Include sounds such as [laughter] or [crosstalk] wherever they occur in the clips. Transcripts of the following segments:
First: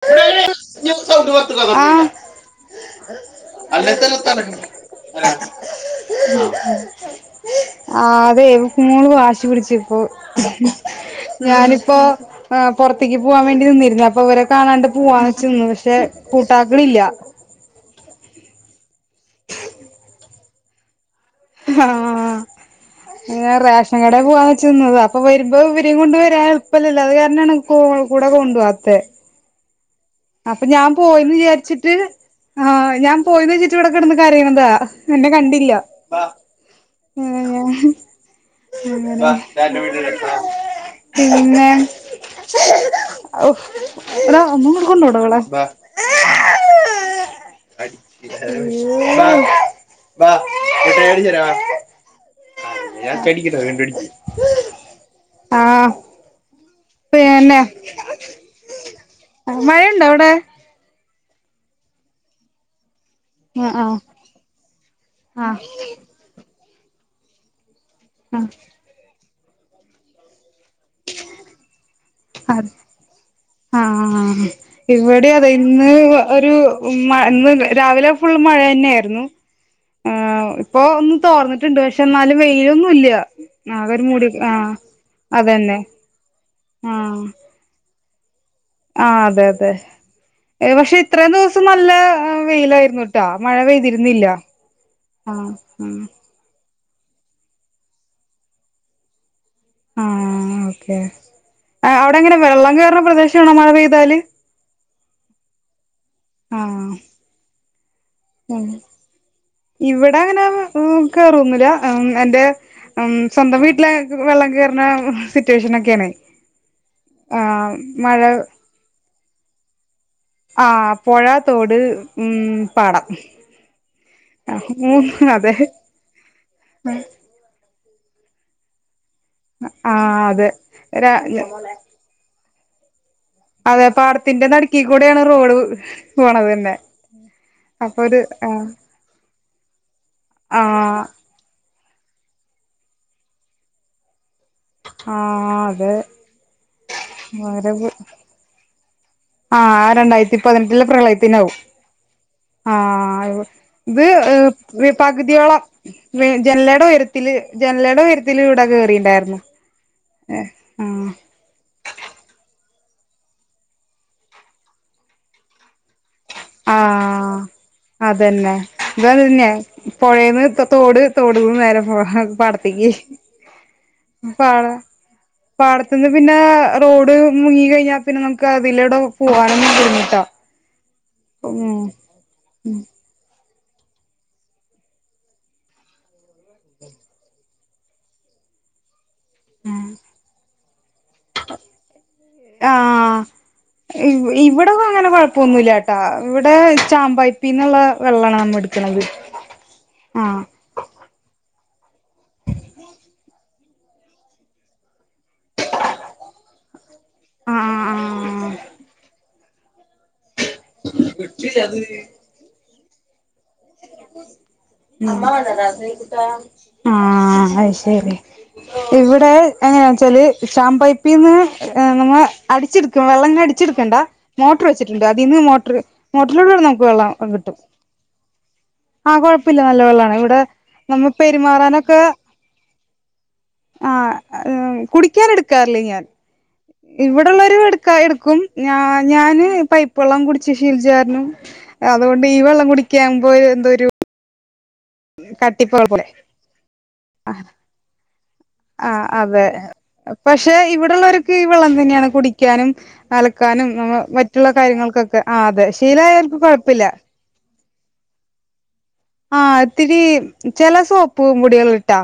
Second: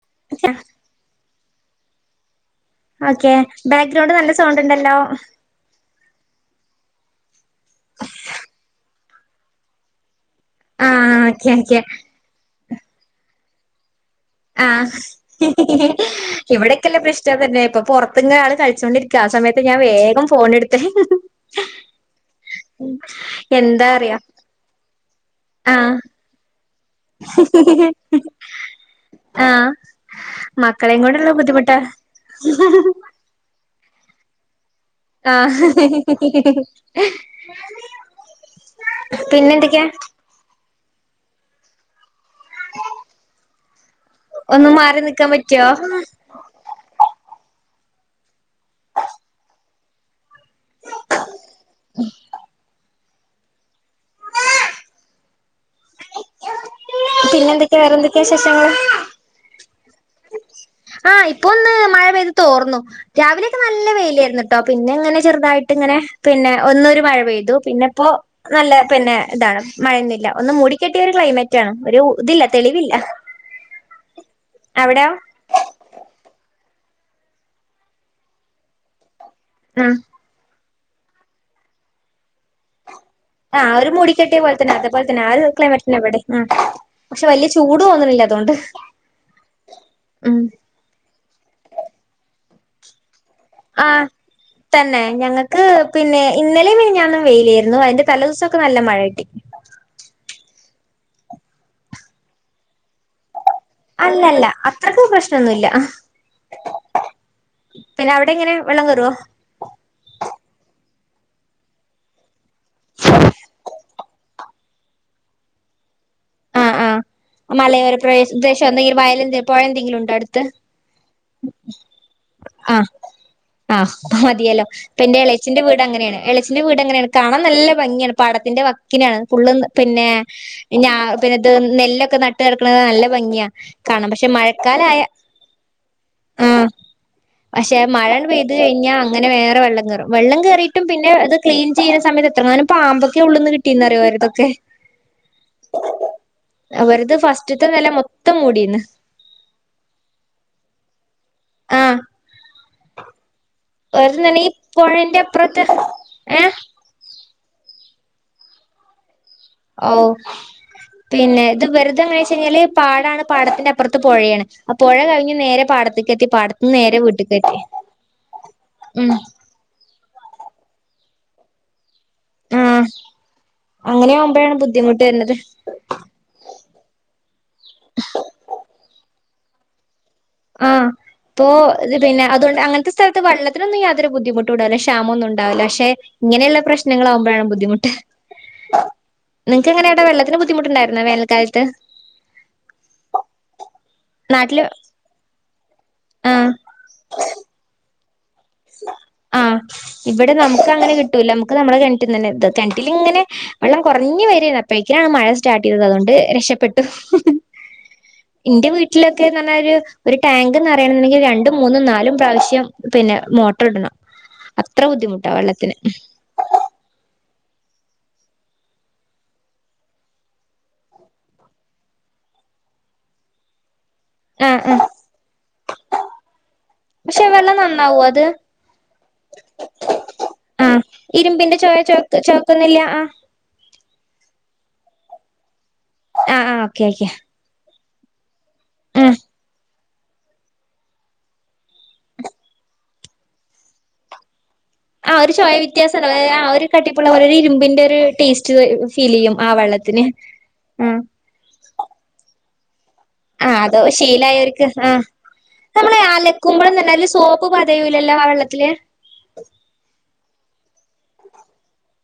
[unintelligible] [unintelligible] Okay അല്ലേ background തന്നെ നല്ല തലക്കണം സൗണ്ട് ഉണ്ടല്ലോ അല്ല ആ അതെ മൂണ് വശി പിടിച്ചു ഇപ്പൊ ആഹ് ഓക്കെ ഓക്കെ ഞാനിപ്പോ ആ പുറത്തേക്ക് പോകൻ വേണ്ടി നിന്നിര വരെ കാണാണ്ട് ആഹ് പൂ വങ്ങച്ചിന്ന് പക്ഷെ പൂട്ടാക്കളില്ല [unintelligible] ആൾ കഴിചോണ്ടിരി ആ സമയത്ത് ഞാൻ വേഗം ഫോൺ എടുത്ത ആ എന്താ റേഷൻ കട അറിയാ പോവാന്ന് ചെന്നത അപ്പൊ വരുമ്പോ ആഹ് ഇവരെയും കൊണ്ട് വരാ കുപ്പല്ല അത് കാരണാണ് കൂടെ കൊണ്ടു പോവാത്തെ ആഹ് അപ്പൊ ഞാൻ മക്കളെയും കൊണ്ടുള്ള പോയിന്ന് ബുദ്ധിമുട്ടാ വിചാരിച്ചിട്ട് ആ് ഞാൻ പോയി വിച ച്ചുവടെ കെട്ന്ന് കരയ്ണ്താ ആ ഹ് പിന്നെ എന്തൊക്കെയാ [unintelligible] പിന്നെ ടാ ഒന്ന് ഒന്നട് മാറി നിക്കാൻ കൊണ്ടോടവളെ പറ്റോ വാ മേടിച്ചെര വാ ഞാൻ കടിക്ക ഞാ കടിച്ച് ആ പിന്നെന്തൊക്കെയാ വേറെന്തൊക്കെയാ വിശേഷങ്ങള് മഴയ്ണ്ടോ അവ്ടെ ആ ഇപ്പൊ ഒന്ന് മഴ പെയ്ത് തോർന്നു രാവിലെക്കെ ആഹ് നല്ല ആഹ് വെയിലേയ്ര്ന്നുട്ടാെ പിന്നെങ്ങനെ ആഹ് ചെർതായിട്ട്ങ്ങനെ പിന്നെ ഒന്നാെരു മഴ പെയ്തു പിന്നെ പ്പൊ ആഹ് നല്ല പിന്നെ താണ് മഴൊന്നുല്ല ഒന്ന് മൂടിക്കെട്ടിയ ഒര് ക്ലൈമറ്റാണ് ഒരു ഇതില്ല അത് തെളിവില്ല ആ അവിടെയോ ഇവടെ അതെ ഇന്ന് വ ഒര് ട്ട് ഉമ്മ ന്ന് രാവിലെ ഫുൾ മഴന്നായ്രുന്നു ഉം ഇപ്പൊ ഒന്ന് തോർന്നിട്ട്ണ്ട് പക്ഷെ എന്നാലും വെയിലൊന്നുല്ല ആ ഒരു മൂടിക്കെട്ടെ പോൽ തന്നെ അതുപോൽതന്നെ ആ ഒരു അതന്നെ ക്ലൈമറ്റന്നെവെടിം ആഹ് പക്ഷെ വല്യ ചൂട് തോന്നണ് ലതൊണ്ട് ആ അതെ അതെ പക്ഷെ ഇത്രയും ദിവസം നല്ല വെയിലായിരുന്നു ആ തന്നെ ആഹ് ഞങ്ങക്ക് ആഹ് പിന്നെ ഇന്ന പല്ല മണ ഞാന്നു വെയിലായിരുന്നു അതിന്റെല ദിവസൊക്കെ നല്ല മഴ കിട്ടി അവിടെങ്ങനെ വെള്ളം കയറുന്ന പ്രദേശ ക്ഷണമഴ പെയ്താല് അ പ്രശ്നൊന്നുമല്ല ആഹ അവിടെ എങ്ങനെ ഉ വെള്ളം കേറുവോ ഇവിടെ അങ്ങനെ കേറുന്നില്ല എന്റെ ഉ സ്വന്തം വീട്ടില വെള്ളം കേറുന്ന സിറ്റുവേഷനൊക്കെയാ ആ ആ മലയോരപ്രദേശത്തൊ എ വയല പോയന്തെങ്കില്ണ്ടൊ എ അടുത്ത് ആഹ് പുഴ തോട് ഉം ആ പാടം ആ മതിയല്ലോ പിന്നെ മൂന്ന് അതെ ഇളയച്ചൻ്റെ വീടങ്ങനെയാണ് കാണാൻ നല്ല ഭംഗിയാണ് പാടത്തിന്റെ വക്കിലാണ് പിന്നെ ആഹ് അതെ ര പിന്നെത് നെല്ലൊക്കെ ന എടുക്കണ് [unintelligible] അതെ പാടത്തിന്റെ നടക്കി കൂടെയാണ് റോഡ് ആ പോണത് തന്നെ പക്ഷെ അപ്പൊ മഴ ഒരു പെയ്ത് ആഹ് കഴിഞ്ഞാ അങ്ങനെ വേറെ വെള്ളം കറും വെള്ളം കേറിട്ടും ആഹ് പിന്നെ അത് ക്ലി ചെയ്യുന്ന സമയത്ത് എത്രങ്ങാനും പാമ്പൊക്കെ ഉള്ളന്ന് കിട്ടീന്ന്റിയോരതൊക്കെ ആഹ് അതെ അതിനകത്ത്ന്നൊക്കെ അവർത് വളരെ ഫസ്റ്റത്തെനെല മൊത്തം മൂടന്ന് ആഹ് രണ്ടായിരത്തിപ്പതിനെട്ടില് പ്രളയ പിന്നൗ ആഹ് ആ ഒരു നില ഈ ഇത് പുഴന്റെ പകുതിയോളം അപ്പുറത്ത് ഏ ജനലേട ഉയരത്തി ജനലയുടെ ഉയരത്തി ഇവിട കേയറിയിണ്ടായിരുന്നു ഓ പിന്നെ ഇത് വെറുതെന്ന് വെച്ച് കഴിഞ്ഞാല് പാടാണ് പടത്തിന്റെ അപ്പുറത്ത് പുഴയാണ് ആ പുഴ കഴിഞ്ഞ് നേരെ പാടത്തി ആ അതന്നെ ഇത ഉം തന്നെ പുഴേല് തോട് തോടുകും ധേരെ പോ ആ ആഹ് പാടത്തേക്ക് അങ്ങനെ ആവുമ്പോഴാണ് പാട ബുദ്ധിമുട്ട് വരുന്നത് പാടത്തന്ന് പിന്നെ റോഡ് മുങ്ങി കഴിഞ്ഞാ പിന്നെ നമുക്ക് അതിലൂടെ പോവാണന്ന പറഞ്ഞിട്ടോ ആ ഇപ്പോ ഇ പിന്നെ അതുകൊണ്ട് അങ്ങനത്തെ സ്ഥലത്ത് വെള്ളത്തി അനൊന്നും യാതരുദ്ധിമുട്ട് ഇണ്ടാവില്ല ക്ഷാമ ഒന്നും ഉണ്ടാവില്ല പക്ഷെ ഇങ്ങനെയുള്ള പ്രശ്നങ്ങൾാകുമ്പോഴാണ് ബുദ്ധിമുട്ട് നിങ്ങക്ക് എങ്ങനെയ അവിടടെ വെള്ളത്തിന് ബുദ്ധിമുട്ടുണ്ടായിരുന്ന വേനൽക്കാലത്ത് ആഹ് നാട്ടില് ഇവിടെ [unintelligible] ആഹ് ഇവിടെ ചാമ്പായപ്പീന്നുള്ള വെള്ളണം ആഹ ഇവിടെ നമുക്ക് അങ്ങനെ കിട്ടൂല നമ്മുടെ കേ കേന്ട്ടിൽ ഇങ്ങനെ വെള്ളം കുറഞ്ഞു വാരുവേനി അപ്പോഴക്കിനാണ് മഴ സ്റ്റാർട്ട് ചെയ്തത് അതുകൊണ്ട് രക്ഷപ്പെട്ടു ആഹ് ആഹ് ആഹ് എന്റെ വീട്ടിലൊക്കെ [unintelligible] ടാങ്ക്ന്ന് നറയണ്ണമെങ്കിൽ രണ്ടും ആഹ് മൂന്നും നാലും പ്രാവശ്യം പിന്നെ മോട്ട് ആ അത് ശരി ഇവിടെ എങ്ങനെയാ വച്ചാൽ ഷാം പൈപ്പിൽ നിന്ന് നമ്മൾ അടിച്ചെടുക്കും വെള്ളം ങ്ങനെ അടിച്ചെടുക്കണ്ട ആഹ് മോട്ടർ ആഹ് വെച്ചിട്ടുണ്ട് അതിന്ന് മോട്ടർ മോട്ടറിലൂടെൂടെ നമുക്ക് പക്ഷെ വെള്ളം കിട്ടും നന്നാവോ അത് ആഹ കുഴപ്പമില്ല നല്ല വെള്ളാണ് ഇവിടെ ആഹ് നമ്മ ഇരുമ്പിന്റെ ചോയ ചോ പെരുമാറാനൊക്കെ ചോക്കുന്നില്ല ആഹ് ആഹ കുടിക്കാൻ എടു കർളിയാൻ ആഹ് ആഹ് ഓക്കെ ഓക്കെ ഇവിടെള്ളരു എടുക്കായി എടുക്കും ഞാ ആഹ് ഞാന് ഇപ്പ വള്ളം കുടിച്ച് ശീൽജാരണം അതുകൊണ്ട് ഈ വെള്ളം കുടിക്കകുമ്പോ എന്തോരു ആ ഒരു ചോയ വ്യത്യാസം അത ആ ഒരു കട്ടിപ്പുള്ളര ഇരുമ്പിന്റെ ഒരു ടേസ്റ്റ് ആ ഫീൽ ചെയ്യും അതെ ആ വെള്ളത്തിന് പക്ഷെ ആഹ് ഇവിടെള്ളവർക്ക് ഈ വെള്ളം തന്നെയാണ് കുടിക്ക ിക്കാനും ആഹ് അലക്കാനും അതോ ന മറ്റുള്ള ശീലായോര്ക്ക് ആഹ് കാര്യങ്ങൾക്കൊക്കെ ആ അതെ നമ്മള് ശീലായവർക്ക് അലക്കുമ്പളും കുഴപ്പില്ല തന്നെ അതില് സോപ്പ് പതയൂലല്ലോ ആ വെള്ളത്തില് ആഹ ഇത്തിരി ച സോപ്പ് മുടികൽ ഇട്ടാ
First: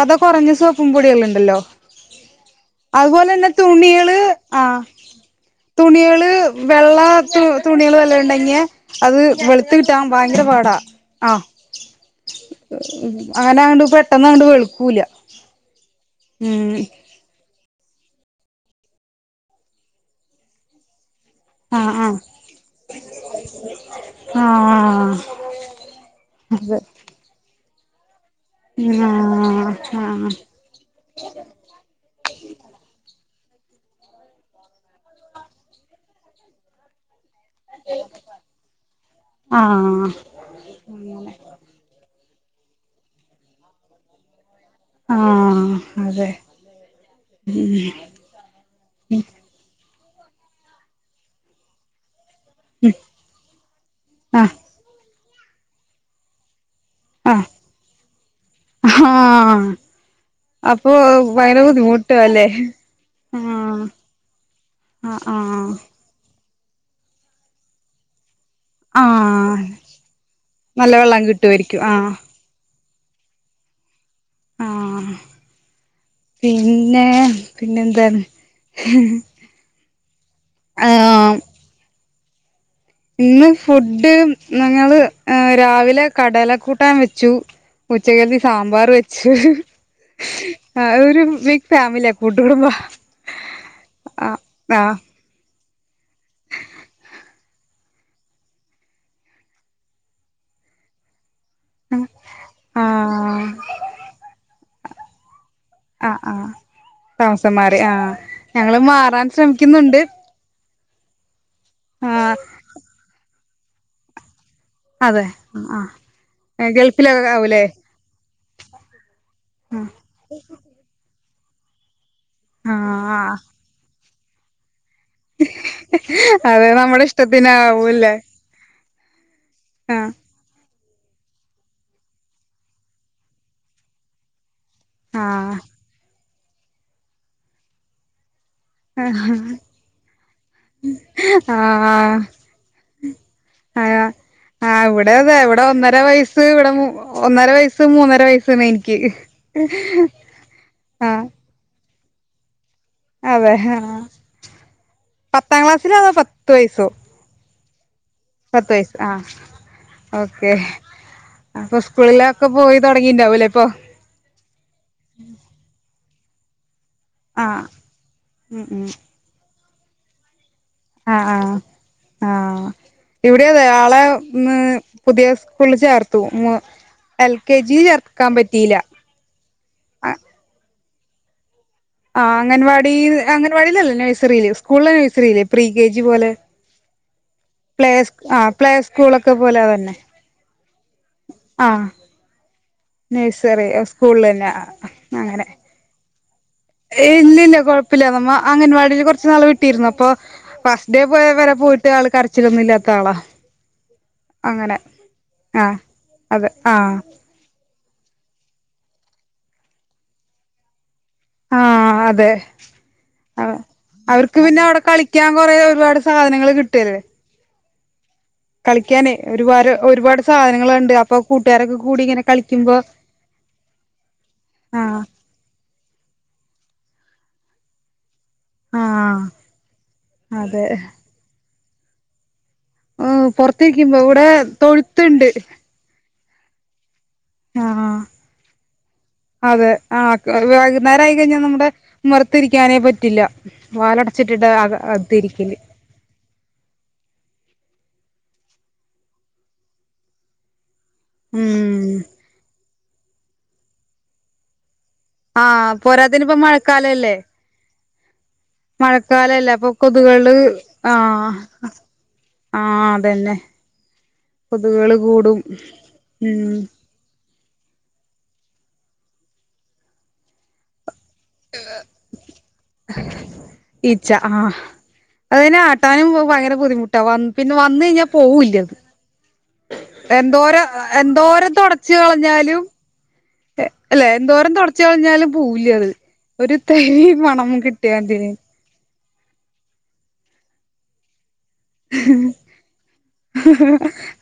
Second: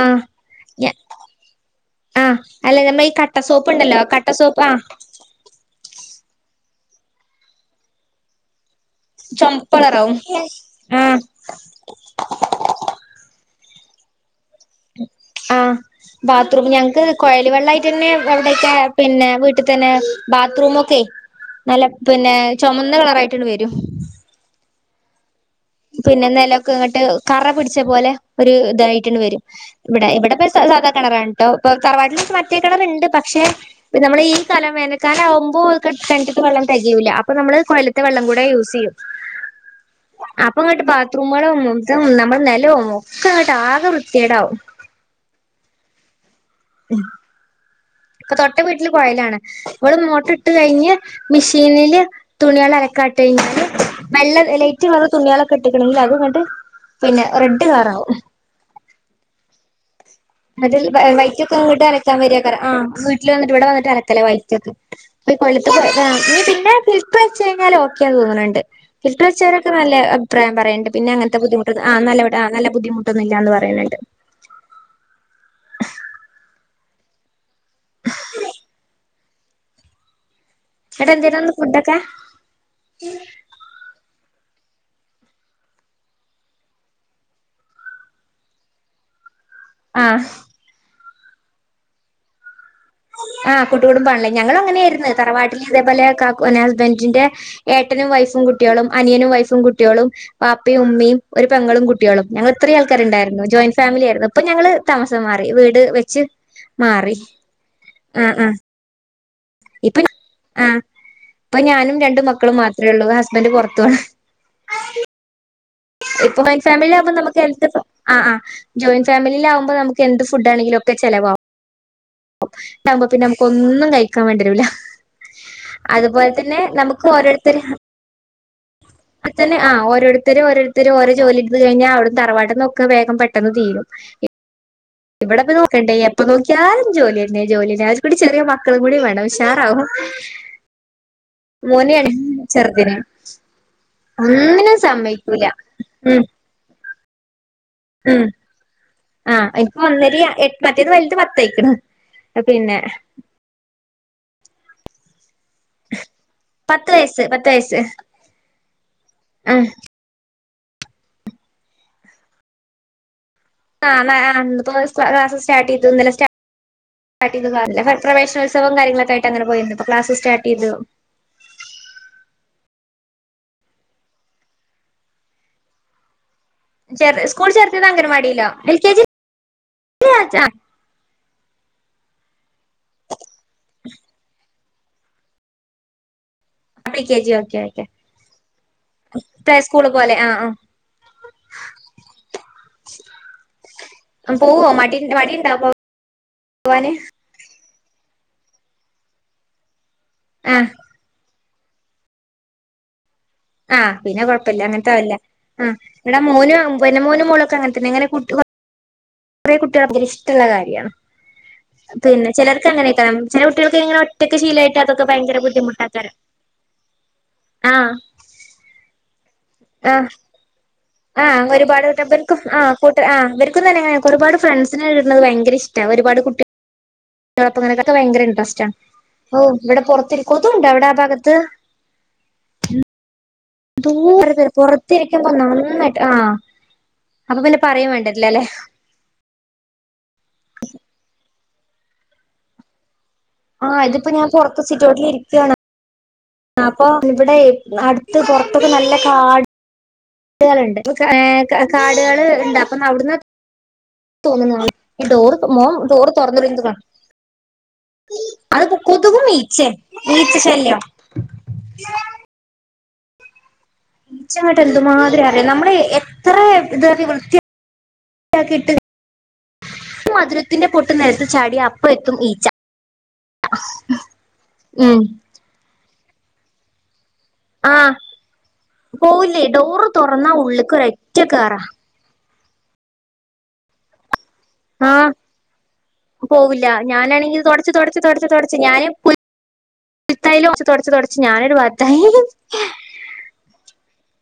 ആഹ് സോപ്പും ഞ പൊടിക ഉണ്ടല്ലോ ആഹ് അല്ല നമ്മ ഈ കട്ട അതുപോലെന്നെ സോപ്പ്ണ്ടല്ലോ തുണികൾ കട്ട സോപ്പ് ആ ആഹ് വെള്ള തുണികൾ വല്ല ഉണ്ടെങ്കിയ അത് വെളുത്ത കിട്ടാൻ ചൊമപ്പളറാവും ഭയങ്കര പാടാ ആഹ് ആ അങ്ങനെണ്ട് ഇപ്പ പെട്ടെന്ന്ാൊണ്ട് വെളുൂല്ല ആഹ ബാത്റൂം ഞങ്ങൾക്ക് കുഴലി വെള്ളമായിട്ട് ന്നെ എവിടെയൊക്കെ പിന്നെ വീട്ടിൽ തന്നെ ബാത്റൂമ ഒക്കെ നല്ല ആഹ് ആഹ് പിന്നെ ചുമന്ന കളർായിട്ടണ്ട് വരൂ ആഹ് പിന്നെ എന്തലൊക്കെ അതെ ഇങ്ങോട്ട് കറപടി െ പോോലെ ഒരു ഇതായിട്ടുണ്ട് വരും ആഹ് ഇവിടെ ആഹ് ഇവിടെ ഇപ്പ സാധാ കണറാണ് കേട്ടോ ഇപ്പൊ തറവാട്ടില മറ്റേ കളറുണ്ട് പക്ഷെ നമ്മള് ഈ കലം വേനൽക്കാല ആകുമ്പോെ കണ്ടിട്ട് വെള്ളം തികൂല്ല അപ്പ നമ്മള് കൊയയിലത്തെ വെള്ളം കൂടെ യൂസ് ചെയ്യും ആഹ് അപ്പൊ അങ്ങട്ട് ബാത്റൂ അങ്ങനെ നമ്മ നലോ ഒക്കെ അങ്ങിട്ട് ആകെ വൃത്തിയേടാവും ആഹ അതെ ഇപ്പൊ തൊട്ട വീട്ടില് ഉം കോയയിലാണ് ഇവിള് മോട്ടർ ഇട്ട് കഴിഞ്ഞ് മെഷീനിില് തുണിയള ഉം അലക്കാട്ട കഴിഞ്ഞാൽ വെല്ല ആഹ് ലേറ്റ് വറ തണികളൊെട്ടണെങ്കേ അത്ങ്ങട്ട് പിന്നെ റെഡ് കറ ആാവും ആഹ അതി വൈക്കൊക്കെ ഇങ്ങോട്ട് അരക്കാൻ അല്ലേ വരിയാക്ക ആ വീട്ടിൽ വന്നിട്ട് ഇവിടെ ആഹ് വന്നിട്ട് അലക്കല്ലേ ആഹ് വൈക്കൊക്കെഈ ആഹ് കൊല്ല ഫിപ്പ് വെ കഴിാൽ ഓക്കൊ തോന്നുന്നുണ്ട് ഫിൽർ ആഹ് വച്ചവരൊെ നല്ല അഭിപ്രായം പറയണ്ട് നല്ല പിന്നെ വെള്ളം അങ്ങന ബുദ്ധിമുട്ട കിട്ടുവായിരിക്കും ആ ആഹ് നല്ല നല്ല ബുധിമുട്ട് പിട്ടുന്നില്ലന്ന് പറയുന്നുണ്ട് ഉം പിന്നെ പിന്നെന്താണ് ടാ ആഹ് ഇന്നര് ഫുഡൊക്കെ ഇന്ന് ഫുഡ് ഞങ്ങള് രാവിലെ കടല കൂട്ടാൻ വെച്ചു ഉച്ചക്ക് സാമ്പാർ വെച്ചു ആഹ് ആ ബിഗ് ഫാമിലിയ ആ കൂട്ടു കുടുംമ്പ ആഹ് കുട്ടു കുടുംബാണല്ലേ ഞങ്ങൾ അങ്ങനെയ ആയിർന്നു തറവാടി ഇതേപോലെ കാകും ഹസ്ബൻഡിന്റെ ഏട്ടനും വൈഫും കുട്ട്യോളും അനിയനും വൈഫും കുട്ട്യോളും ബാപ്പയും ഉമ്മയും ഒരു പെങ്ങളും കുട്ട്യോളും ഞങ്ങള് ഇത്രയും ആ ആൾക്കാരു ഉണ്ടായിരുന്നു ജോയിന്റ് ഫാമിലിയായിര്ന്ന് ഇപ്പൊ ഞങ്ങള് താമസം മാറി വീട് ആ വെച്ച് ആ മാറി താമസം മാറി ആ ആഹ് ആഹ് ഞങ്ങള് മാറാൻ ഇപ്പൊ ശ്രമിക്കുന്നുണ്ട് ആഹ് ഇപ്പൊ ഞാനും ആ രണ്ടു മക്കളും മാത്രേ ഒള്ളൂ ഹസ് സ്ബന്റ് പൊർത്തൊ അതെ ആ ഇപ്പ മൈ ഫാമിലി ആകുമ്പോ ഗൾഫിലൊക്കെ നമുക്ക് ആവൂലേ എന്ത് ആ ആ ജോയിന്റ് ഫാമിലിലാവുമ്പോ നമുക്ക് എന്ത് ഫുഡ് ആണെങ്കിലും ഒക്കെ ചെലവാവും ആ പിന്നെമ്മക്ക് ഒന്നും കഴിക്ക് ക്കാ വേണ്ടിരൂല അത് നമ്മുടെ ഇഷ്ടത്തിന് ഓരോരുത്തര് ആകൂല്ലേ ആഹ ഓരോരുത്തരും ഓരോ ജോലിട്ത്ത് കഴിഞ്ഞാ അവിടെ തറവാട്ട്ന്നൊക്കെ വേഗം പെട്ടെന്ന് തീരും ഇപ് ആ ഇവിടെപ്പ നോക്കണ്ടേ എപ് പ്പൊ നോക്കിയാലും ജോല്യന്നെ ജോലി അത് കൂടി ചെറിയ മ ക്കള് കൂടി വേണം ഉഷാറാവും. ആ മോനെയാണ് ചെറുതിന് ആ ആ ഒന്നിനും ഇവിടതേ സമ്മയിക്കൂല ഇവിടെ ഒന്നര ഉം വയസ്സ് ഇവിടെ മു ഒന്നര വയസ് മൂന്നര ഉം വയസന് ആഹ് ഇപ്പോ ഒന്നരി എ മറ്റേത് വല്ത് ആഹ് പത്തായ്ക്ക്ണ്. പിന്നെ അതെ ഹാ പത്താം ക്ലാസ്സിലാതോ പത്ത് വയസ്സോ തൈസ് പത്ത് വയസ് ആ ഓ ക്കെ അപ്പൊ സ്കൂളിലൊക്കെ പോയി തൊടങ്ങീണ്ടാവൂലേ ആ [unintelligible] സ്റ്റാർട്ടീതു ഇന്നലെ സ്റ്റ [unintelligible] ആഹ് പ്രവേശനോത്സവും കാര്യങ്ങളൊക്കെ ആയിട്ട് അങ്ങനെ പോയിന്നു. ക്ലാസ് സ്റ്റാ ആ ആ ആ ഇവിടെയതെ ആളെ മ് പുതിയ സ്കൂളിൽ ചേർത്തു ചെ എൽ സ്കൂൾ കെ ജി ചേർത്തിയത് ചേർക്കാൻ അങ്കനവാടിയിലാ എൽ പറ്റിയില്ല കെ ജി [inaudible] ആ അംഗൻവാടീല് അംഗൻവാടിയിൽ അല്ല നേഴ്‌സറീല് സ് കൂളിലെ നഴ്സറീല് പ്രീ കെ ജി പോലെ പ്രീ കെ ജിയോ പ്ലേ ആ പ്ലേ സ്കൂള ഒക്കെ പ്ലേ പോലെ സ്കൂള് തന്നെ പോലെ ആഹ് ആഹ് നേഴ്സറി സ്കൂള് ആഹ് തന്നെ പോവോ മടി അങ്ങനെ മടിയുണ്ടോ പോവാന് ഏയ് ഇല്ല ഇല്ല കുഴപ്പ കൊയപ്പില്ല നമ്മ അംഗൻവാടിയിൽ കുറച്ച് നാൾ വിട്ടിയിരുന്നു അപ്പൊ ആഹ് ഫസ്റ്റ് ഡേ പോയവരെ പോയിട്ട് ആൾ കരച്ചിലൊന്നും ഇല്ലാത്ത ആളാ ആഹ് പിന്നെ കുഴപ്പമില്ല അങ്ങനെ അങ്ങനത്തൊല്ല ആ ആ് ഇവിടെ അതെ മോനും ആ പിന്നെ മോനും മോളൊക്കെ അങ്ങനന്നെ അങ്ങനെ കുട്ടുക കുറേ കുട്ടികൾതിരി ഇഷ്ടമുള്ള കാര്യമാണ് ആ പിന്നെ അതെ ചിലർക്ക് അങ്ങനെക്കണം ചില ആ കുട്ടികൾക്ക് എങ്ങനെ ഒറ്റക്ക് അവർക്ക് പിന്നെ ശീലമായിട്ട് അവിടെ അതൊക്കെ കളിക്കാൻ ഭയങ്കര കൊറേ ഒരുപാട് ബുദ്ധിമുട്ടാക്കാറ് സാധനങ്ങൾ ആഹ് കളി കളിക്കാനെ ഒരുപാട് ഒരുപാട് സാധനങ്ങളുണ്ട് അപ്പൊ ആഹ കൂട്ടുകാരൊക്കെ കൂടി ഇങ്ങനെ ഒരുപാട്ർക്കും കളിക്കുമ്പോ കൂട്ട ആ് ഇവർക്കും തന്നെ ഒരുപാട് ഫ്രണ്ട്സിനെ ആഹ് ഇടുന്നത് ഭയങ്കര ഇഷ്ടമാണ് ഒരുപാട് കുട്ടികൾ പ്പങ്ങനക്കൊക്കെ ഭയങ്കര ഉണ്ട് ആഹ് ഓ ഇവിടെൊറത്തിരിക്കും അതെ കൊതുകുണ്ടൊ ആ ഭാഗത്ത് ഓ എന്തോരം പുറത്തിരിക്കുമ്പോ നന്നായിട്ട് ആഹ ആഹ അതെ ആഹ വൈകുന്നേരം ആയി കഴിഞ്ഞ നമ്മ ഉമ്മറത്തിരിക്കാനെ പറ്റി ഇല്ല ആഹ് ഇതിപ്പോ ഞാൻ വാതിലടച്ചിട്ടിട്ട് പുറത്ത് സിറ്റോട്ടിൽ ഇരിക്കുകയാണ് അകതിരിക്കല് അപ്പൊ ഇവിടെ അടുത്ത് പൊറത്തൊക്ക നല്ല കാട് ലുണ്ട് ഉം കാടുകൾ ഉണ്ട് അപ്പം അവിടുന്ന് തോന്നുന്ന ഈ ഡോർ മോ ആഹ് ഡോർ പോരാത്തതിന് ഇപ്പ തുറന്നട മഴക്കാലല്ലേ അത്ക്കൂത്ത മഴക്കാലല്ലേ മീച്ച അപ്പൊ കൊതുകള് ഈച്ച് ശല്യം ആഹ അതന്നെ ച്ചട്ട് കൊതുകള് എന്തുമാതി കൂടും അറിയാം നമ്മള് എത്ര ഉം ഇത വൃത്തി മധുരത്തിന്റെ പൊ അ നേരത്ത് ചാടിിയ അപ്പ എത്തും ഈച്ച ഉ എാനും ഭയ ബുദ്ധിമു് ട്ട വ പിന്നെ വന്ന ആഹ് കഴിഞ്ഞാൽ പോവൂില്ല അത് പോവില്ലേ ഡോറ് തുറന്നാ എന്തോര ഉള്ളിക്ക് ഒരൊറ്റ എന്തോര കേറാ തുടച്ചികൾ പറഞ്ഞാലും അല്ലെ എന്തോരം തുടച്ചു ആഹ് കളിഞ്ഞാലും പോൂല അത് ഒരു പോവില്ല തൈ പണം കിട്ടിയതിെ ചത്തല [unintelligible] തുടച്ച് തുടച്ച് ഞാനൊരു പാത്തായി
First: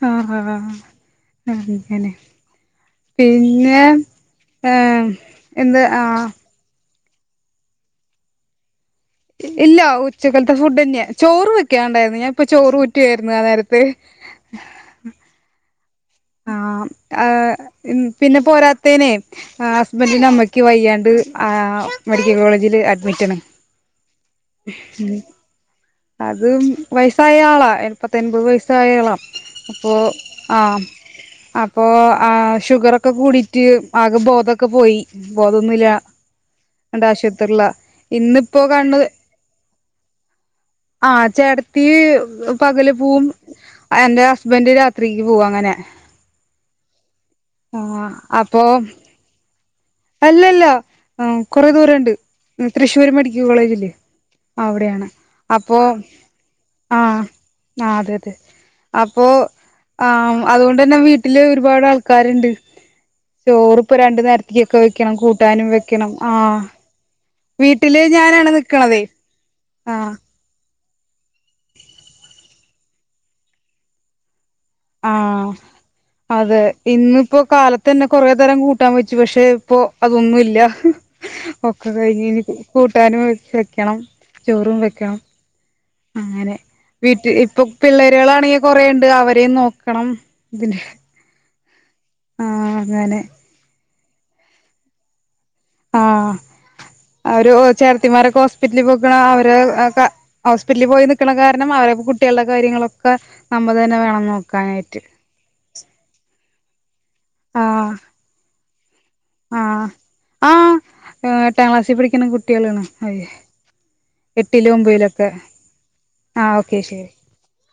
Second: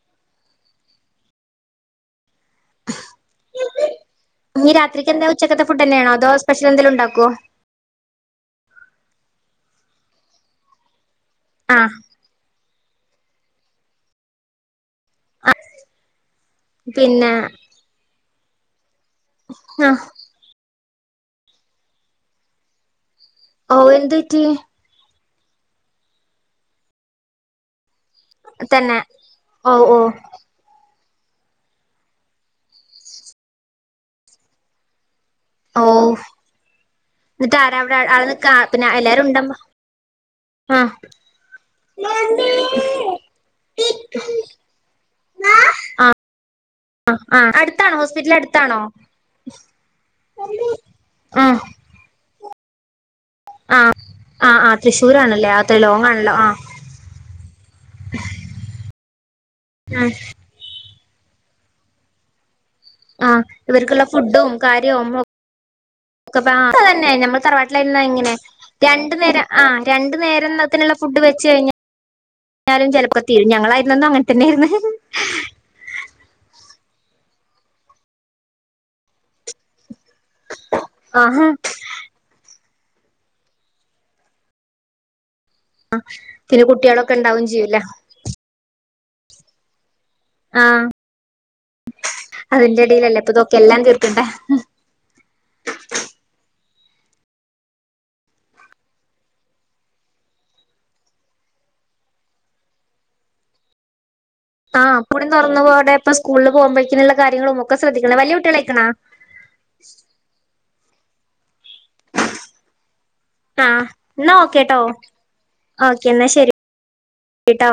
ആ ആ അ എക്ക് [unintelligible] പിന്നെ ഇനി ഏർ രാത്രിക്ക് എന്താ ആ കൊ ഇല്ല ഉച്ചക്കലത്തെ ഫുഡ് തന്നെയാ ചോറ് ആഹ് വെക്കുണ്ടായിരുന്നു ഞാൻപ്പൊ ചോറ്ു കായിരുന്നു ആ നേരത്തെ ആഹ ആ പിന്നെ [unintelligible] പിന്നെ പോരാ േെ ആഹ് ഹസ്ബന്ഡന് അമ്മയ്ക്ക് വയ്യാണ്ട് മെഡിക്കൽ കോളേജ [unintelligible] ഓ എന്തറ്റി അതും വയസായ ആളാ പത്തൊൻപത് തന്നെ വയസ്സായളാം ഓ ഓ അപ്പോൾ ആ അപ്പോൊ ആ് ഷുഗറൊക്കെ കൂടിട്ട് ആകെ ബോധൊക്കെ പോയി ഓ ബോധൊന്നുമില്ല എന്റെ എന്നിട്ട് ആശുപത്രിുള്ള ആരാ അവിടെ ആള് നിക്കാ ഇന്നിപ്പോൊ പിന്നെ കണത് എല്ലാരും ഉണ്ടമ്മ ആ ചേടത്തി പകല് പോവും എന്റെ ഹസ്ബൻറ് രാത്രിക്ക് പോവുംും അങ്ങനെ ആ ആ അടുത്താണോ ആ ഹോസ്പിറ്റല അപ്പൊ അടുത്താണോ ആ തൃശൂരി മഡ ആ കോളേജിലെ ആ ആ അവിടെയാണ് തൃശ്ശൂരാണല്ലേ അത്ര അപ്പോ ലോങ് ആണല്ലോ ആ ആ അതെ അതെ അപ്പൊ ആ ഇപ്പോ തന്നെ വീട്ടില് ഒരുപാട് ആൾക്കാരുണ്ട് ആ ചോറ് ഇപ്പോ ഇവർക്കുള്ള രണ്ട് ഫുഡും നേരത്തക്കൊക്കെ കാര്യവും വെക്കണം കൂട്ടാനും വെക്കണം ആ ഒക്കെ തന്നെ നമ്മൾ തറവാട്ടിലായിരുന്ന വീട്ടില് ഇങ്ങനെ ഞാനാണ് നിക്കണതേ രണ്ടു നേരം ആ ആഹ് രണ്ടു നേരം [inaudible] [unintelligible] ഫുഡ് വെച്ചുകഴിഞ്ഞാൽ എന്തായാലും ചിലപ്പോൾ ഒക്കെ തീരും ഞങ്ങളെയിരുന്നപ്പോൾ അങ്ങനെ തന്നെയായിരുന്നു ആ അതെ ഇന്നിപ്പോ കാലത്ത് തന്നെ കൊറേ തരം കൂട്ടാൻ വച്ചു പക്ഷെ ഇപ്പോ അതൊന്നുമില്ല ആ ഒക്കെ കഴിഞ്ഞനി കൂട്ടാനും വെക്കണം ചോറും വെക്കണം അങ്ങനെ പിന്നെ കുട്ടികളൊക്കെ വീട്ടിൽ ഉണ്ടാവും ഇപ്പൊ ചെയ്യൂല പിള്ളേരകൾാണെങ്കിൽ കൊറേ അവരെയും നോക്കി കണം ഇതിന് ആഹ് [unintelligible] അതിന്റെ ഇടയിലല്ലേ ഇപ്പൊ ഇതൊക്കെ എല്ലാം തീർ- [inaudible] ആ അവര് ചേട്ടത്തിമാര് ഹോസ്പിറ്റലിൽ പോയിക്കണ അവര് ഹോസ്പിറ്റലിൽ പോയി നിക്കണ കാരണം അവരെ കുട്ടികളുടെ കാര്യങ്ങളൊക്കെ നമ്മ തന്നെ വേണം നോക്കാൻ ആഹ്പ്പൊടും [unintelligible] തുറന്നപോ സ്കൂൾ [inaudible] കാര്യങ്ങളും ഒക്കെ ആഹ് ശ്രദ്ധിക്കണ വലിയ കുട്ടികൾ ആയിക്കാനോ ആ എട്ടാം ക്ലാസിൽ പഠിക്കുന്ന കുട്ടികളാണ് അ ആഹ് എന്നാ എട്ടിലും ഓക്കേട്ടോ ഒമ്പിലോ ഒക്കെ ഓക്കെ എന്നാ ആ ശരി ഓക്കെ ശരി ട്ടോ